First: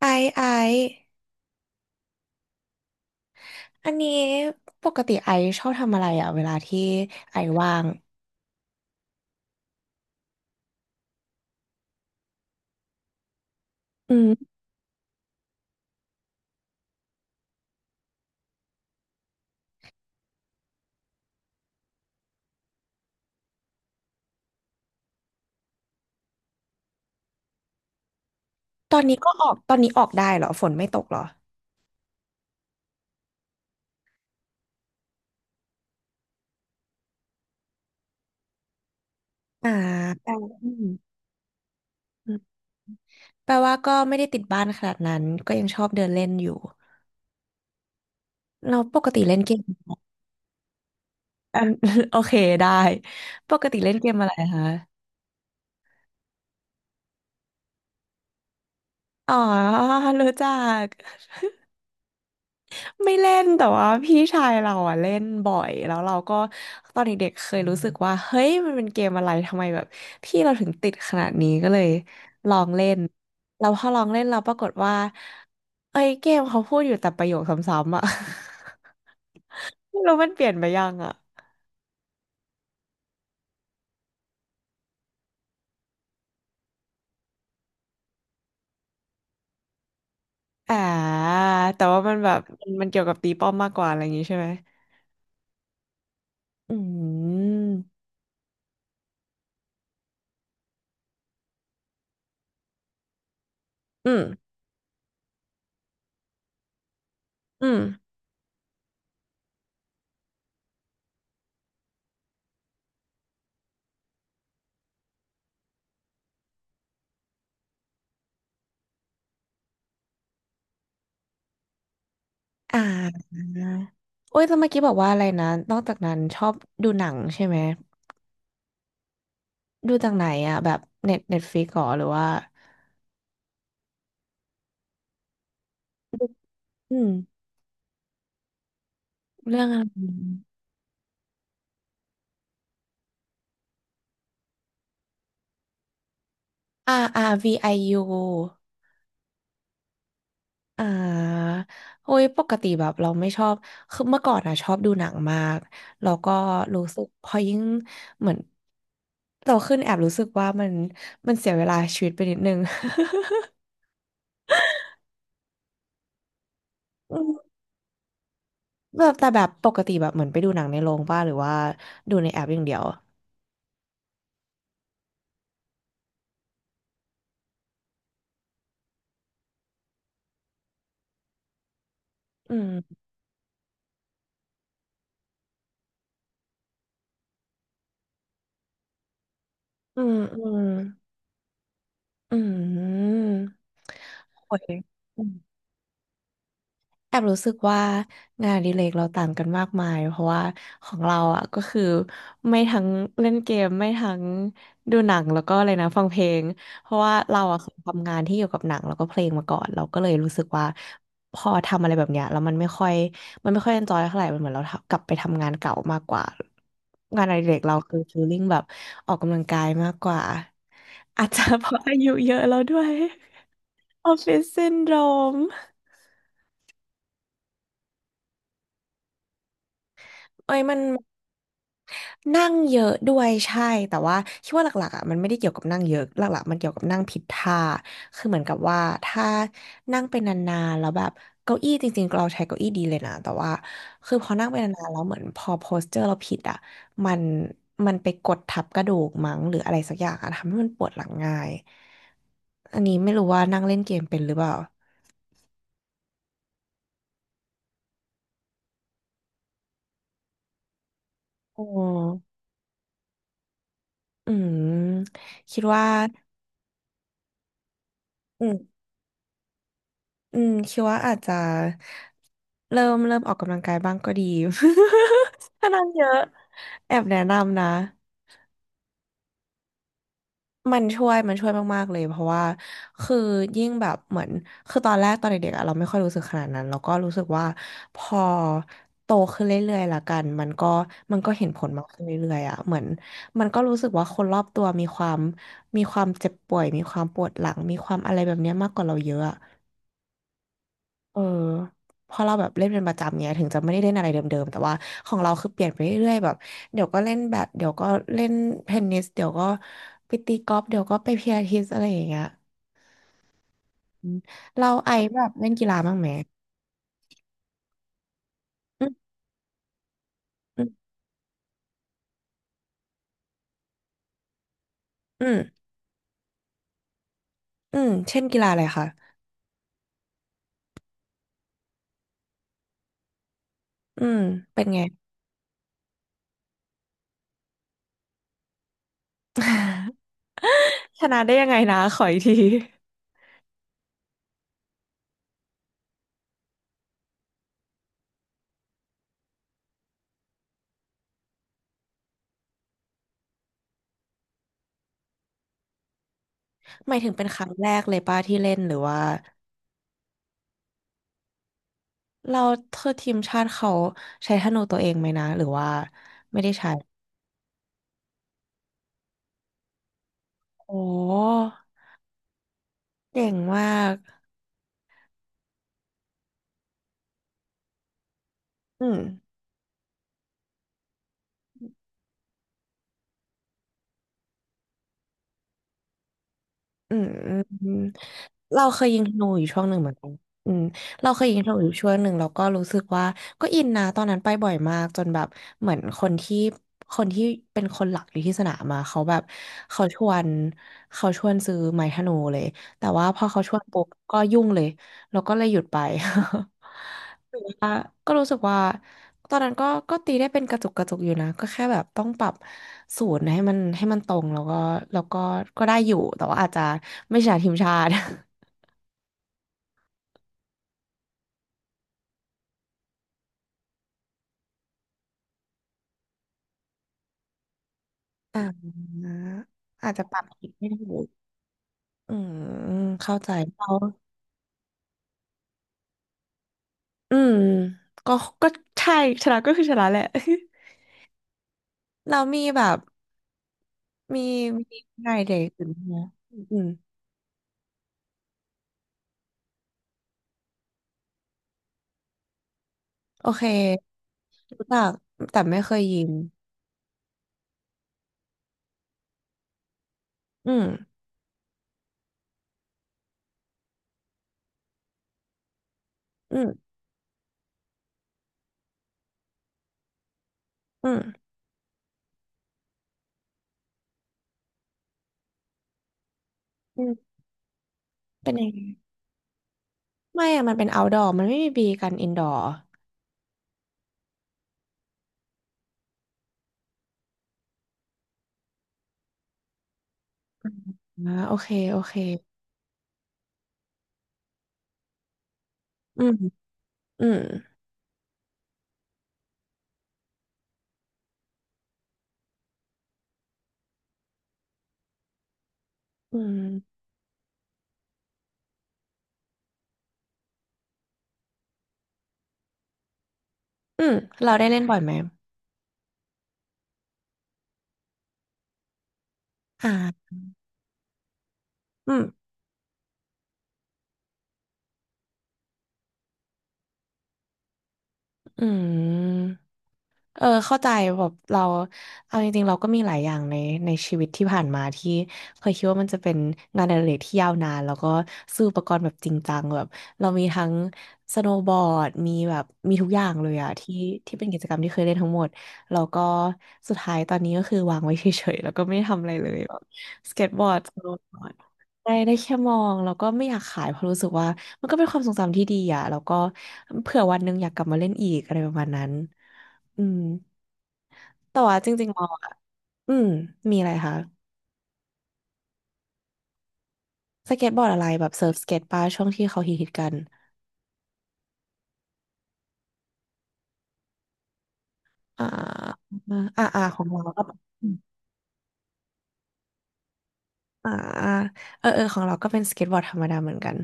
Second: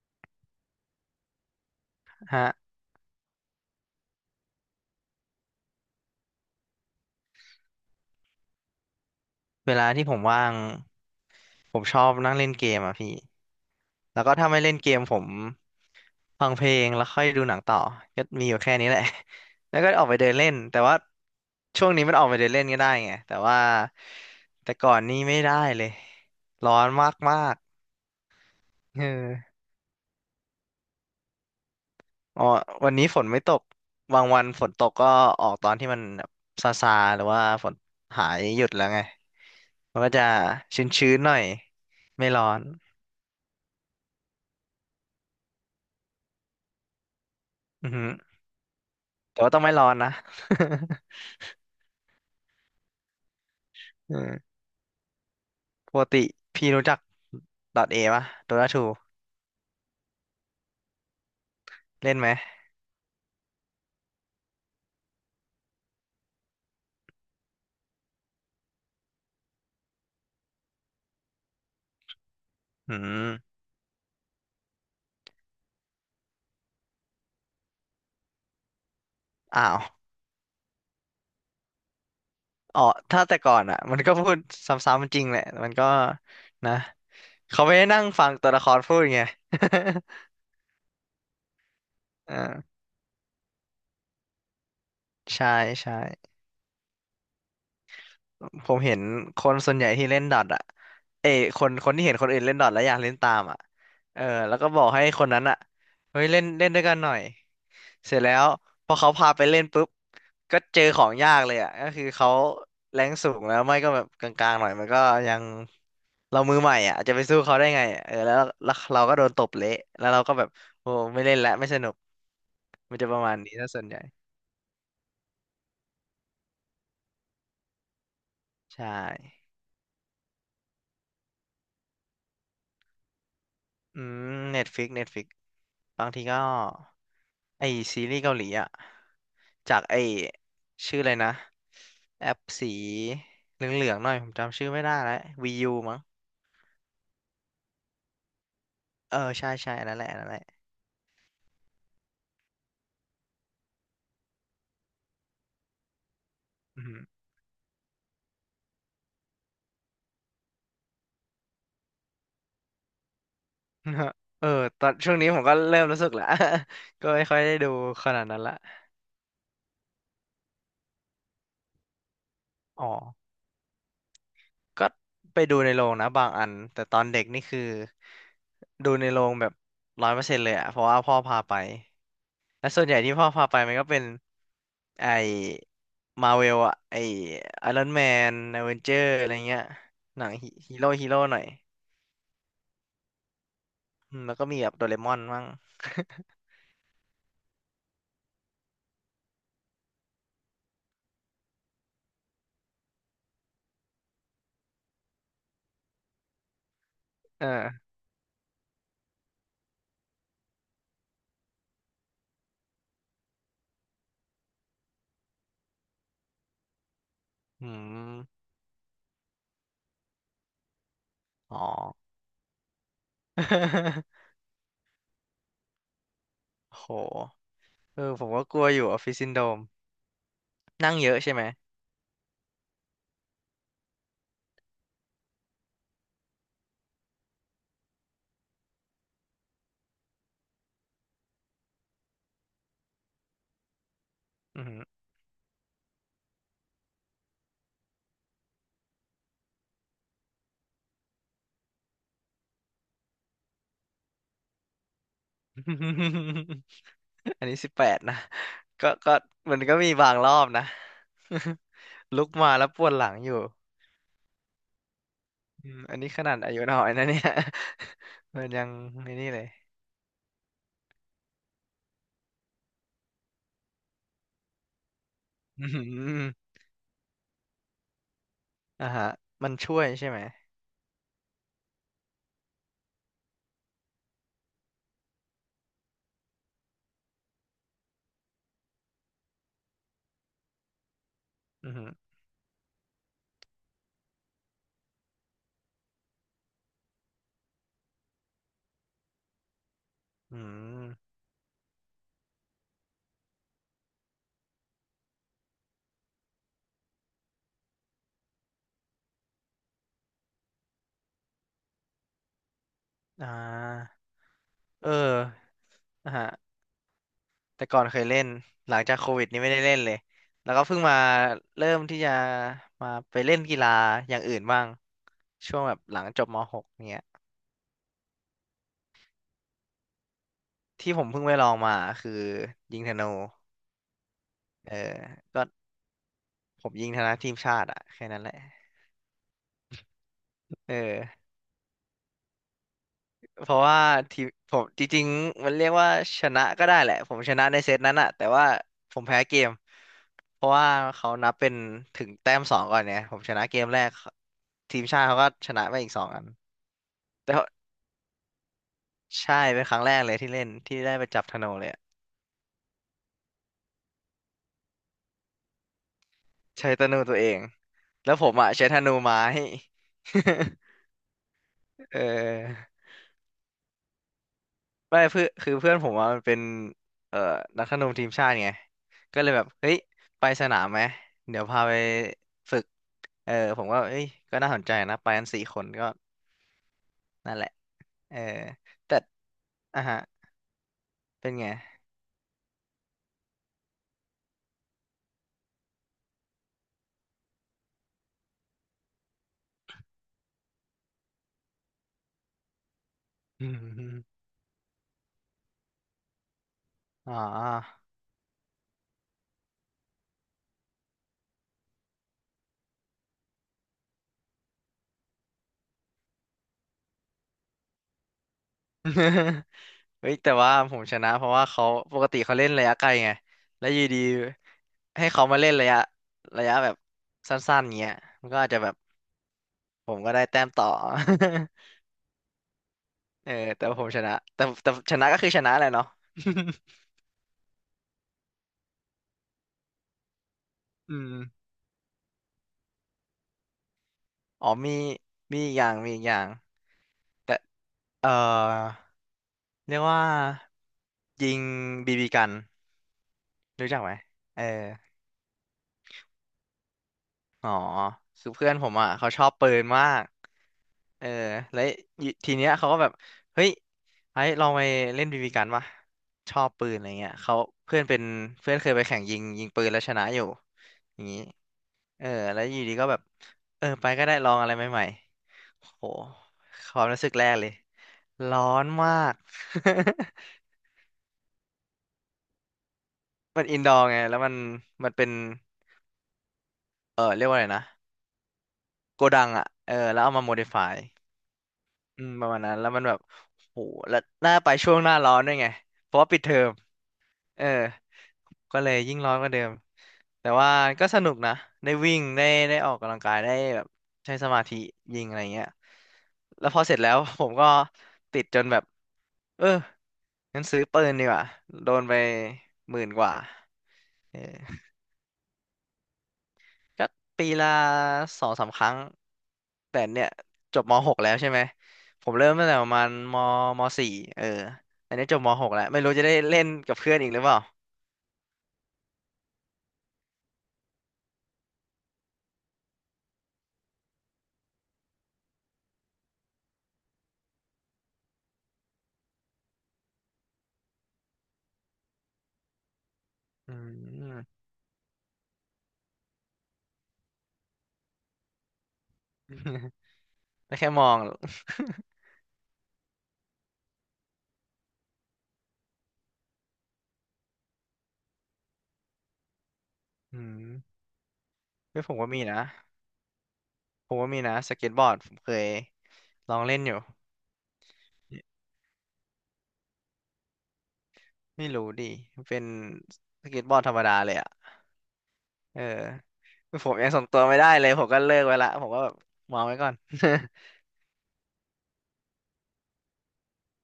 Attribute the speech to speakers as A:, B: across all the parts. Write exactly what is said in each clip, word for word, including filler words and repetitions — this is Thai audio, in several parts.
A: ไอซ์ไอซ์
B: ฮะ
A: อันนี้ปกติไอซ์ชอบทำอะไรอ่ะเวลาที่ไอซ์ว่าง
B: เวลาที่ผมว่างผมชอบนั่งเล่นเกมอ่ะพี่
A: อื
B: แล้วก็ถ้า
A: ม
B: ไม่เล่นเกมผมฟังเพลงแล้วค่อยดูหนังต่อก็มีอยู่แค่นี้แหละ แล้วก็ออกไปเดินเล่นแต่ว่าช่วงนี้มันออกไปเดินเล่นก็ได้ไงแต่ว่าแต่ก่อนนี้ไม่ได้เลยร้อนมากมาก
A: ตอ
B: เ
A: นนี้ก็ออ
B: ออ
A: กตอนนี้ออกได้เหรอฝนไม่ตกเหรอ
B: อ๋อวันนี้ฝนไม่ตกบางวันฝนตกก็ออกตอนที่มันแบบซาซาหรือว่าฝนหายหยุดแล้วไง
A: อ่า
B: มันก็จะ
A: แปลว่าอื
B: ช
A: ม
B: ื้นๆหน่อยไม่
A: อื
B: ร้อ
A: ม
B: น
A: แปลว่าก็ไม่ได้ติดบ้านขนาดนั้นก็ยังชอบเดินเล่นอยู่
B: อือฮึ
A: เราปกติเล่
B: แต่
A: นเก
B: ว่าต้อ
A: ม
B: งไม่ร้อนนะ
A: อัน โอเคได้ ปกติเล่ นเก
B: อื
A: มอะไร
B: ม
A: คะ
B: ปกติพี่รู้จักดอทเตปะโดาทู
A: อ๋อรู้จัก
B: เล่นไหม
A: ไม่เล่นแต่ว่าพี่ชายเราอะเล่นบ่อยแล้วเราก็ตอนเด็กๆเคยรู้สึกว่าเฮ้ยมันเป็นเกมอะไรทำไมแบบพี่เราถึงติดขนาดนี้ก็เลยลองเล่
B: อื
A: น
B: ม
A: เราพอลองเล่นเราปรากฏว่าเอ้ยเกมเขาพูดอยู่แต่ประโยคซ้ำๆอะ
B: อ้าว
A: ไม่รู้มันเปลี่ยนไปยังอะ
B: อ๋อถ้าแต่ก่อนอ่ะมันก็พูดซ้ำๆจริงแหละมันก็นะ เขาไม่ได้นั่งฟังตัวละครพูดไง
A: อ่าแต่ว่ามันแบบมัน
B: อ่า
A: มันเกี่ยวกับตีป้อมมากกว่าอะไรอย่างงี้ใช่ไหม
B: ใช่ใช่
A: อืม
B: ผมเห็นคนส่วนใหญ่ที่เล่นดอทอ่ะเอยคนคนที่เห็นคนอื่นเล่นดอทแล้วอยากเล่นตามอ่ะ
A: อื
B: เอ
A: ม
B: อแล้วก็บอกให้คนนั้นอ่ะเฮ้ยเล่นเล่นด้วยกันหน่อย
A: อืม
B: เสร็จแล้วพอเขาพาไปเล่นปุ๊บก็เจอของยากเลยอ่ะก็คือเขาแรงสูงแล้วไม่ก็แบบกลางๆหน่อยมันก็ยังเรามือใหม่อ่ะจะไปสู้เขาได้ไงอะเออแล้วแล้วเราก็โดนตบเละแล้วเราก็แบบโอ้ไม่เล่นละไม่สนุก
A: อ่
B: มันจะประ
A: า
B: มาณนี้ถ้าส่วนใหญ่
A: โอ้ยแต่เมื่อกี้บอกว่าอะไรนะนอกจากนั้นชอบดูหนังใช่ไหม
B: ใช่
A: ดูจากไหนอ่ะแบบเน็ตเน็ตฟลิกหรอหรือว่า
B: อืมเน็ตฟิกเน็ตฟิกบางทีก็
A: อืม
B: ไอซีรีส์เกาหลีอ่ะ
A: เรื่องอะ
B: จาก
A: ไร
B: ไอชื่ออะไรนะแอปสีเหลืองๆหน่อยผมจำชื่อไม่ได้แล้ววียูมั้ง
A: อาร์ อาร์ วี ไอ ยู อยู
B: เออใช่ใช่อันนั่นแหละอันนั่นแหละ
A: อ่าโอ้ยปกติแบบเราไม่ชอบคือเมื่อก่อนอ่ะชอบดูหนังมากแล้วก็
B: อื
A: รู้
B: ม
A: สึกพอยิ่งเหมือนโตขึ้นแอบรู้สึกว่ามันมันเสียเวลาชีวิตไปนิดนึง
B: ฮะเออตอนช่วงนี้ผมก็เริ่มรู้สึกแล้ว ก็
A: อื
B: ไม่
A: ม
B: ค่อยได้ดูขนาดนั้นละ
A: แบบแต่แบบปกติแบบเหมือนไปดูหนังในโรงป่ะหรือว่าดูในแอปอย่างเดียว
B: อ๋อก็ไปดูในโรงนะบางอันแต่ตอนเด็กนี่คือดูในโรงแบบร้อยเปอร์เซ็นต์เลยอะเพราะว่าพ่อพาไป
A: อื
B: และส่วนใหญ่
A: ม
B: ที่พ่อพาไปมันก็เป็นไอมาเวลอะไอไอรอนแมนอเวนเจอร์อะไรเงี้ย
A: อืม
B: หนัง
A: อืม
B: ฮีโร่ฮีโร่หน่อย
A: อืม
B: อืมแล้วก็
A: โอ้
B: มีแบบโดเร
A: ย
B: มอนมั่ง
A: แอบรู้สึกว่างานอดิเรกเราต่างกันมากมายเพราะว่าของเราอ่ะก็คือไม่ทั้งเล่นเกมไม่ทั้งดูหนังแล้วก็อะไรนะฟังเพลงเพราะว่า เรา
B: เอ
A: อ่ะเค
B: อ
A: ยทำงานที่เกี่ยวกับหนังแล้วก็เพลงมาก่อนเราก็เลยรู้สึกว่าพอทำอะไรแบบเนี้ยแล้วมันไม่ค่อยมันไม่ค่อยเอนจอยเท่าไหร่มันเหมือนเรากลับไปทำงานเก่ามากกว่างานอดิเรก
B: อื
A: เราคือฟีลลิ่ง
B: ม
A: แบบออกกำลังกายมากกว่าอาจจะ
B: อ๋อ
A: เพราะอายุเยอะแล้วด้วย ออฟฟิศซินโดรม
B: โห เออผมก็กลัวอยู่ออฟฟิศซินโดรม
A: เอ้ยมัน
B: นั่งเยอะใช่ไหม
A: นั่งเยอะด้วยใช่แต่ว่าคิดว่าหลักๆอ่ะมันไม่ได้เกี่ยวกับนั่งเยอะหลักๆมันเกี่ยวกับนั่งผิดท่าคือเหมือนกับว่าถ้านั่งไปนานๆแล้วแบบเก้าอี้จริงๆเราใช้เก้าอี้ดีเลยนะแต่ว่าคือพอนั่งไป
B: อือหื
A: นา
B: อ
A: นๆแล้วเหมือนพอโพสเจอร์เราผิดอ่ะมันมันไปกดทับกระดูกมั้งหรืออะไรสักอย่างอ่ะทำให้มันปวดหลังง่ายอันนี้ไม่รู้ว่านั่งเล่นเกมเป็นหรือเปล่า
B: อันนี้สิบแปดนะก็ก็มันก็มีบางรอบนะ
A: อ๋
B: ลุก
A: อ
B: มาแล้วปวดหลังอยู่
A: อืมคิด
B: อืม
A: ว่า
B: อันนี้ขนาดอายุน้อยนะเนี่ย มั
A: อื
B: นยัง
A: ม
B: ไม่นี่เลย
A: อืมคิดว่าอาจจะเริ่มเริ่มออกกำลังกายบ้างก็ดี
B: อื
A: ถ้า
B: อหื
A: นั่งเยอะ
B: อ
A: แอบแนะนำนะ
B: อ่าฮะมันช่วยใช่ไหม
A: มันช่วยมันช่วยมากๆเลยเพราะว่าคือยิ่งแบบเหมือนคือตอนแรกตอนเด็กๆอะเราไม่ค่อยรู้สึกขนาดนั้นแล้วก็รู้สึกว่าพอโตขึ้นเรื่อยๆละกันมันก็มันก็เห็นผล
B: อือ
A: มา
B: หื
A: ก
B: อ
A: ขึ้นเรื่อยๆอะเหมือนมันก็รู้สึกว่าคนรอบตัวมีความมีความเจ็บป่วยมีความปวดหลังมีความอะไรแบบเนี้ยมากกว่าเราเยอะอะ
B: อืม
A: เออพอเราแบบเล่นเป็นประจำเนี้ยถึงจะไม่ได้เล่นอะไรเดิมๆแต่ว่าของเราคือเปลี่ยนไปเรื่อยๆแบบเดี๋ยวก็เล่นแบดเดี๋ยวก็เล่นเทนนิสเดี๋ยวก็ไปตีกอล์ฟเดี๋ยวก็ไปพิลาทิสอะไรอย่างเงี้ย
B: อ่า
A: อืมเรา
B: เอ
A: ไอ
B: อ
A: แบบเล่นกีฬาบ้างไหม
B: อ่าฮะแต่ก่อนเคยเล่นหลัง
A: อืม
B: จากโควิดนี้ไม่ได้เล่นเลยแล้วก็
A: อ
B: เพิ่งมาเริ่มที่จะมาไปเล่นกีฬาอย่างอื่นบ้าง
A: ืมอื
B: ช่ว
A: ม
B: งแบบหลังจบมหกเนี้ย
A: อืมเช่นกีฬาอะไรคะ
B: ที่ผมเพิ่งไปลองมาคือยิงธนู
A: อืมเป็น
B: เออ
A: ไง
B: ก็ผมยิงธนูทีมชาติอะแค่นั้นแหละเ
A: ชนะ
B: ออ
A: ได้ยังไงนะขออีกที
B: เพราะว่าทีมผมจริงๆมันเรียกว่าชนะก็ได้แหละผมชนะในเซตนั้นอะแต่ว่าผมแพ้เกมเพราะว่าเขานับเป็นถึงแต้มสองก่อนเนี่ยผมชนะเกมแรกทีมชาติเขาก็ชนะไปอีกสองอัน
A: หมายถึงเป็น
B: แต่
A: ค
B: ว่า
A: รั้งแรกเลยป้าที่เล่นหรือว่า
B: ใช่เป็นครั้งแรกเลยที่เล่นที่ได้ไปจับธนูเลยอะ
A: เราเธอทีมชาติเขาใช้ธนูตัวเองไหมนะหรือว่าไม่ได้
B: ใช้
A: ใช้
B: ธนูตัวเองแล้วผมอะใช้ธนูไม้
A: โอ้
B: เออ
A: เก่งมาก
B: ไม่เพื่อนคือเพื่อนผมว่ามันเป็นเอ่อนักธนูทีมชาติไง
A: อืม
B: ก็เลยแบบเฮ้ยไปสนามไหมเดี๋ยวพาไปฝึกเออผมก็เอ้ยก็น่าสนใจนะไปกันสี่คนก็
A: อืมอื
B: นั่น
A: ม
B: แหละ
A: อืม
B: เออ
A: เราเคย
B: แต่
A: ยิงธนูอยู่ช่วงหนึ่ง
B: อ่ะ
A: เหมือน
B: ฮะ
A: กันอืมเราเคย
B: เป็น
A: ยิง
B: ไง
A: ธนูอยู่ช่วงหนึ่งแล้วก็รู้สึกว่าก็อินนะตอนนั้นไปบ่อยมากจนแบบเหมือนคนที่คนที่เป็นคนหลักอยู่ที่สนามมาเขาแบบเขาชวนเขาชวนซื้อไม้ธนูเลยแต่ว่าพอเขา
B: อื
A: ชวนปุ๊บ
B: ม
A: ก็ยุ่งเลยแล้วก็เลยหยุดไป
B: อ๋
A: แล้ว
B: อ
A: ก็รู้สึกว่าตอนนั้นก็ก็ตีได้เป็นกระจุกกระจุกอยู่นะก็แค่แบบต้องปรับศูนย์ให้มันให้มันตรงแล้วก็แล้วก็ก็ได้อยู่แต่ว่าอาจจะไม่ใช่ทีมชาติ
B: เฮ้ยแต่ว่าผมชนะเพราะว่าเขาปกติเขาเล่นระยะไกลไงแล้วอยู่ดีให้เขามาเล่นระยะระยะแบบสั้นๆเงี้ยมัน ก็
A: อ่า
B: อาจจะแบบ ผ
A: อาจ
B: ม
A: จะ
B: ก็
A: ปรั
B: ได้
A: บ
B: แต้
A: ผิ
B: ม
A: ด
B: ต่อ
A: ไม่ถูก อืมเข้าใจ
B: เออแต่
A: เรา
B: ว่าผมชนะแต่แต่ชนะก็คือชนะแหละเนาะ
A: อืมก็ก็ใช่ชนะก็คือชนะแหละ
B: อืม
A: เรามีแบบมี
B: อ๋อมี
A: มีไงเด็
B: มี
A: ก
B: อีกอ
A: อื่
B: ย่าง
A: น
B: มี
A: ไหม
B: อีกอย่าง
A: อืม
B: แต่เออเรียกว่ายิงบีบีกัน
A: โอเค
B: รู้จักไหมเออ
A: รู้จักแต่ไม่เคยยิง
B: อ๋อคือเพื่อนผมอ่ะเขาชอบปืนมาก
A: อืม
B: เออแล้วทีเนี้ยเขาก็แบบเฮ้ยไอ้ลองไปเล่นบีบีกันปะช
A: อื
B: อ
A: ม
B: บปืนอะไรเงี้ยเขาเพื่อนเป็นเพื่อนเคยไปแข่งยิงยิงปืนแล้วชนะอยู่
A: อื
B: อย่างนี้
A: ม
B: เออแล้วอยู่ดีก็แบบเออไปก็ได้ลองอะไรใหม่ๆโหค
A: อื
B: วาม
A: ม
B: รู้สึกแรกเลย
A: เป็น
B: ร้อ
A: ยังไง
B: นมาก
A: ไม่อะมันเป็น outdoor มันไม่มีบีกัน indoor
B: มันอินดอร์ไงแล้วมันมันเป็นเออเรียกว่าอะไรนะโกดังอ่ะเออแล้วเอามาโมดิฟาย
A: อ่าโอเคโอเค
B: อืมประมาณนั้นแล้วมันแบบโหแล้วหน้าไปช่วงหน้าร้อนด้วยไงเพราะ
A: อื
B: ว่า
A: ม
B: ปิดเทอม
A: อืม
B: เออก็เลยยิ่งร้อนกว่าเดิม แต่ว่าก็สนุกนะได้วิ่งได้ได้ออกกำลังกายได้แบบใช้สมาธิยิงอะไรเงี้ย
A: อืม
B: แล้วพอเสร็จแล้ว ผมก็ติดจนแบบเอองั้นซื้อปืนดีกว่าโดนไปหมื่นกว่า
A: อืม
B: เออ
A: เราได้เล่นบ่อยไหม
B: ก็ปีละสองสามครั้ง
A: อ่
B: แต่เนี่ย
A: า
B: จบมหกแล้วใช่ไหม
A: อืม
B: ผมเริ่มตั้งแต่ประมาณมมสี่เอออันนี้จบมหกแล้วไม่รู้จะได้เล่นกับเพื่อนอีกหรือเปล่า
A: อืม เออเข้าใจแบบเราเอาจริงๆเราก็มีหลายอย่างในในชีวิตที่ผ่านมาที่เคยคิดว่ามันจะเป็นงานอดิเรกที่ยาวนานแล้วก็ซื้ออุปกรณ์แบบจริงจังแบบเรามีทั้งสโนว์บอร์ดมีแบบมีทุกอย่างเลยอะ
B: อื
A: ที่ที่
B: ม
A: เป็นกิจกรรมที่เคยเล่นทั้งหมดแล้วก็สุดท้ายตอนนี้ก็คือวางไว้เฉยๆแล้วก็ไม่ได้ทำอะไรเลยแบบ สเก็ตบอ
B: ได้
A: ร์ด
B: แค่
A: ส
B: ม
A: โน
B: อง
A: ว์ บอร์ดได้ได้แค่มองแล้วก็ไม่อยากขายเพราะรู้สึกว่ามันก็เป็นความทรงจำที่ดีอะแล้วก็เผื่อวันหนึงอยากกลับมาเล่นอีกอะไรประมาณนั้น อืม
B: อืม
A: แต่ว่าจ
B: เพ่
A: ริง
B: ผม
A: ๆม
B: ก็
A: อง
B: มี
A: อ่ะ
B: นะ
A: อืมมีอะไร
B: ผ
A: คะ
B: มก็มีนะสเก็ตบอร์ดผมเคยลองเล่นอยู่
A: สเก็ตบอร์ดอะไรแบบเซิร์ฟสเก็ตป้าช่วงที่เขาฮิตฮิตกัน
B: ไม่รู้ดิเป็นสเก็ตบอร์ดธรรมดาเลยอ่ะ
A: อ่า
B: เออ
A: อ่าอ่า
B: ผม
A: ของ
B: ยัง
A: เรา
B: ส่งตั
A: ก็
B: วไม่ได้
A: อ
B: เลยผมก็เลิกไว้ละผมก็แบบวางไว้ก่อน
A: ่าอ่าเออเออของเราก็เป็นสเก็ตบอร์ดธรรมดาเหมือนกัน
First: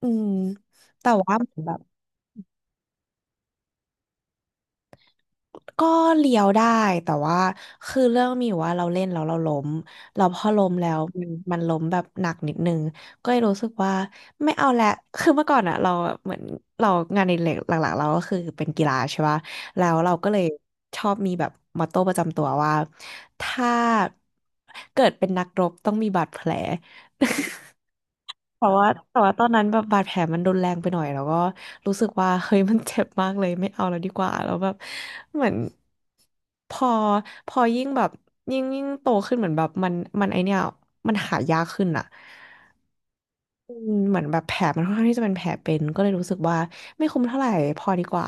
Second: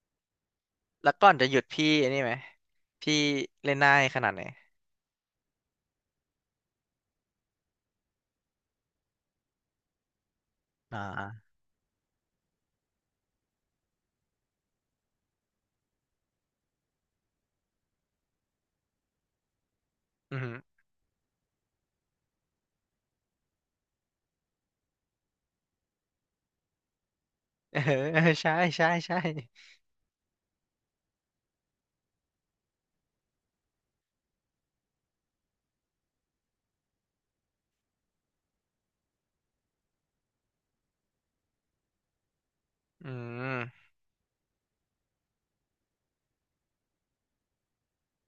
A: อืม แต่
B: แล้วก่อ
A: ว่า
B: นจะ
A: เห
B: ห
A: มือ
B: ยุ
A: น
B: ด
A: แบบ
B: พี่อันนี้ไหมพี่เล่นได้ขนาดไหน
A: ก็เลี้ยวได้แต่ว่าคือเรื่องมีอยู่ว่าเราเล่นแล้วเราล้มเราพอล้มแล้
B: อ่
A: วมัน
B: า
A: มันล้มแบบหนักนิดนึงก็เลยรู้สึกว่าไม่เอาละคือเมื่อก่อนอะเราแบบเหมือนเรางานในเหล็กหลักๆเราก็คือเป็นกีฬาใช่ปะแล้วเราก็เล
B: อือ
A: ย
B: หือ
A: ชอบมีแบบมอตโต้ประจำตัวว่าถ้าเกิดเป็นนักรบต้องมีบาดแผล
B: เออเออใช่
A: แต่ว่า
B: ใช่
A: แต่
B: ใช่
A: ว่าตอนนั้นแบบบาดแผลมันรุนแรงไปหน่อยแล้วก็รู้สึกว่าเฮ้ยมันเจ็บมากเลยไม่เอาแล้วดีกว่าแล้วแบบเหมือนพอพอยิ่งแบบยิ่งยิ่งโตขึ้นเหมือนแบบมันมันไอเนี้ยมันหายากขึ้นอะ
B: อืม
A: อืมเหมือนแบบแผลมันค่อนข้างที่จะเป็นแผลเป็นก็เลยรู้สึกว่าไม่คุ้มเท่าไหร่พอดีกว่า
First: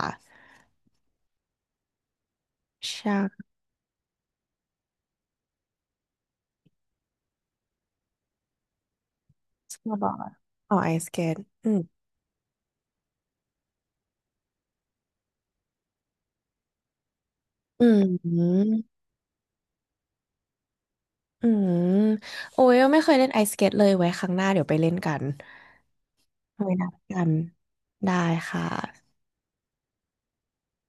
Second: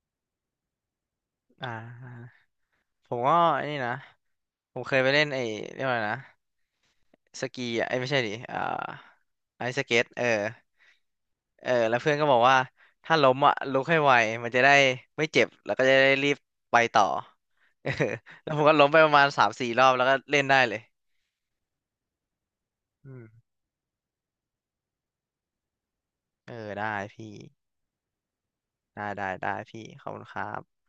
B: อ่า
A: ใช
B: ผมก็
A: ่
B: อันนี้นะผมเคยไปเล่นไอ้เรียกว่าอะไรนะ สกีอ่ะเอ้ยไม่ใช่ดิอ่าไอซ์
A: ส
B: ส
A: โนว์
B: เก็
A: บ
B: ต
A: อ
B: เออ
A: ร์ดอ๋อไอสเกต
B: เอ
A: อื
B: อ
A: ม
B: แล้วเพื่อนก็บอกว่าถ้าล้มอ่ะลุกให้ไวมันจะได้ไม่เจ็บแล้วก็จะได้รีบไปต่อ
A: อื
B: เออแล้วผม
A: ม
B: ก็ล้มไปประมาณสามสี่รอบแล้วก็เล่นได้เลย
A: อืมโอ้ยไม่เค
B: อื
A: ย
B: ม
A: เล่นไอสเกตเลยไว้ครั้งหน้าเดี๋ยวไปเล่นกัน
B: เอ
A: เค
B: อ
A: ยนัด
B: ได้
A: กัน
B: พี่
A: ได้ค
B: ได้
A: ่ะ
B: ได้ได้พี่ขอบคุณครับ